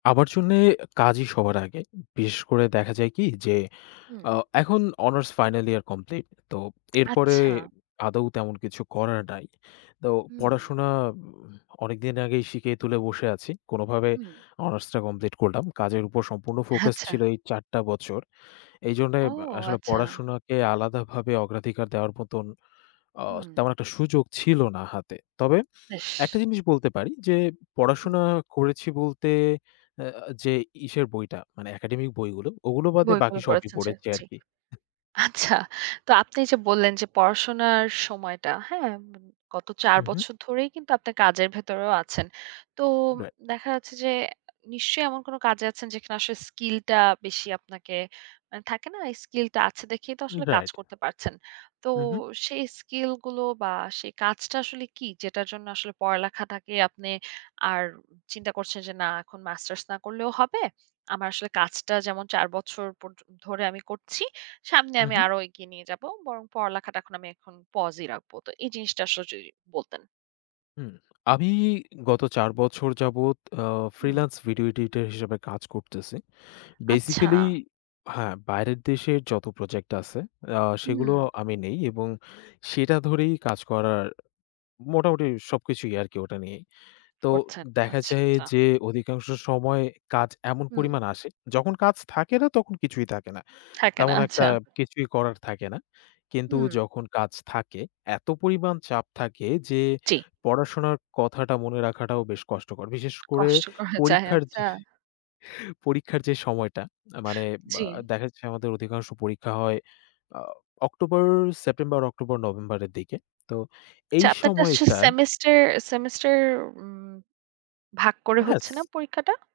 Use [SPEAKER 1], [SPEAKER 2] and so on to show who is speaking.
[SPEAKER 1] আমার জন্যে কাজই সবার আগে, বিশেষ করে দেখা যায় কি যে,
[SPEAKER 2] উম।
[SPEAKER 1] আ এখন অনার্স ফাইনাল ইয়ার কমপ্লিট, তো এরপরে
[SPEAKER 2] আচ্ছা।
[SPEAKER 1] আদৌ তেমন কিছু করার নাই। তো
[SPEAKER 2] উম।
[SPEAKER 1] পড়াশোনা উম অনেকদিন আগেই শিকেই তুলে বসে আছি, কোনোভাবে
[SPEAKER 2] উম।
[SPEAKER 1] অনার্সটা কমপ্লিট করলাম। কাজের উপর সম্পূর্ণ ফোকাস
[SPEAKER 2] আচ্ছা।
[SPEAKER 1] ছিল এই ৪ টা বছর। এইজন্য
[SPEAKER 2] ও!
[SPEAKER 1] এব আসলে
[SPEAKER 2] আচ্ছা।
[SPEAKER 1] পড়াশোনাকে আলাদাভাবে অগ্রাধিকার দেওয়ার মতন, আ
[SPEAKER 2] হুম।
[SPEAKER 1] তেমন একটা সুযোগ ছিল না হাতে, তবে একটা
[SPEAKER 2] ইস!
[SPEAKER 1] জিনিস বলতে পারি যে,
[SPEAKER 2] উম।
[SPEAKER 1] পড়াশোনা করেছি বলতে এ আ যে ইসের বইটা, মানে একাডেমিক বইগুলো ওগুলো বাদে
[SPEAKER 2] বইগুলো
[SPEAKER 1] বাকি সবই
[SPEAKER 2] পড়েনছেন ছে
[SPEAKER 1] পড়েছি
[SPEAKER 2] জি।
[SPEAKER 1] আরকি। আহ!
[SPEAKER 2] আচ্ছা! তো আপনি যে বললেন যে পড়াশোনার সময়টা, হ্যাঁ, গত ৪
[SPEAKER 1] উহু।
[SPEAKER 2] বছর ধরেই কিন্তু আপনার কাজের ভেতরেও আছেন। তো
[SPEAKER 1] রাইট।
[SPEAKER 2] দেখা যাচ্ছে যে, নিশ্চয়ই এমন কোনো কাজে আছেন যেখানে আসলে স্কিলটা বেশি আপনাকে আ থাকে না? এই স্কিলটা আছে দেখেই তো
[SPEAKER 1] উম,
[SPEAKER 2] আসলে কাজ
[SPEAKER 1] রাইট।
[SPEAKER 2] করতে পারছেন। তো,
[SPEAKER 1] উহু।
[SPEAKER 2] সেই স্কিল গুলো বা সেই কাজটা আসলে কী? যেটার জন্য আসলে পড়ালেখাটাকে আপনি আর চিন্তা করছেন যে, না এখন মাস্টার্স না করলেও হবে। আমার আসলে কাজটা যেমন ৪ বছর পর্যন্ত, ধরে আমি করছি। সামনে আমি
[SPEAKER 1] উহু।
[SPEAKER 2] আরও এগিয়ে নিয়ে যাবো। বরং পড়ালেখাটা এখন আমি এখন পজই রাখবো, তো এই জিনিসটা আসলে যদি বলতেন।
[SPEAKER 1] উম, আমি, গত ৪ বছর যাবৎ আ
[SPEAKER 2] উম।
[SPEAKER 1] ফ্রিল্যান্স ভিডিও এডিটর হিসাবে কাজ করতেছি।
[SPEAKER 2] আচ্ছা!
[SPEAKER 1] বেসিক্যালি হ্যাঁ, বাইরের দেশের যত প্রজেক্ট আছে, আ সেগুলো
[SPEAKER 2] উম।
[SPEAKER 1] আমি নেই এবং সেটা ধরেই কাজ করার মোটামুটি সবকিছুই আরকি ওটা নিয়েই। তো
[SPEAKER 2] করছেন,
[SPEAKER 1] দেখা
[SPEAKER 2] আচ্ছা,
[SPEAKER 1] যায়
[SPEAKER 2] আচ্ছা।
[SPEAKER 1] যে, অধিকাংশ সময় কাজ এমন
[SPEAKER 2] উম।
[SPEAKER 1] পরিমাণে আসে, যখন কাজ থাকে না তখন কিছুই থাকে না।
[SPEAKER 2] থাকে না,
[SPEAKER 1] তেমন একটা
[SPEAKER 2] আচ্ছা।
[SPEAKER 1] কিছুই করার থাকে না। কিন্তু
[SPEAKER 2] উম।
[SPEAKER 1] যখন কাজ থাকে, এত পরিমাণ চাপ থাকে যে,
[SPEAKER 2] জি।
[SPEAKER 1] পড়াশোনার কথাটা মনে রাখাটাও বেশ কষ্টকর। বিশেষ করে,
[SPEAKER 2] কষ্ট করা যায়,
[SPEAKER 1] পরীক্ষার যে
[SPEAKER 2] আচ্ছা।
[SPEAKER 1] পরীক্ষার যে সময়টা, আ মানে বা
[SPEAKER 2] জি।
[SPEAKER 1] দেখা যাচ্ছে আমাদের অধিকাংশ পরীক্ষা হয় আ অক্টোবর, সেপ্টেম্বর, অক্টোবর, নভেম্বরের দিকে। তো
[SPEAKER 2] আচ্ছা,
[SPEAKER 1] এই
[SPEAKER 2] আপনারটা আসছে
[SPEAKER 1] সময়টায়
[SPEAKER 2] সেমেস্টার, সেমেস্টার! উম, ভাগ করে হচ্ছে
[SPEAKER 1] হ্যাঁ।
[SPEAKER 2] না পরীক্ষাটা?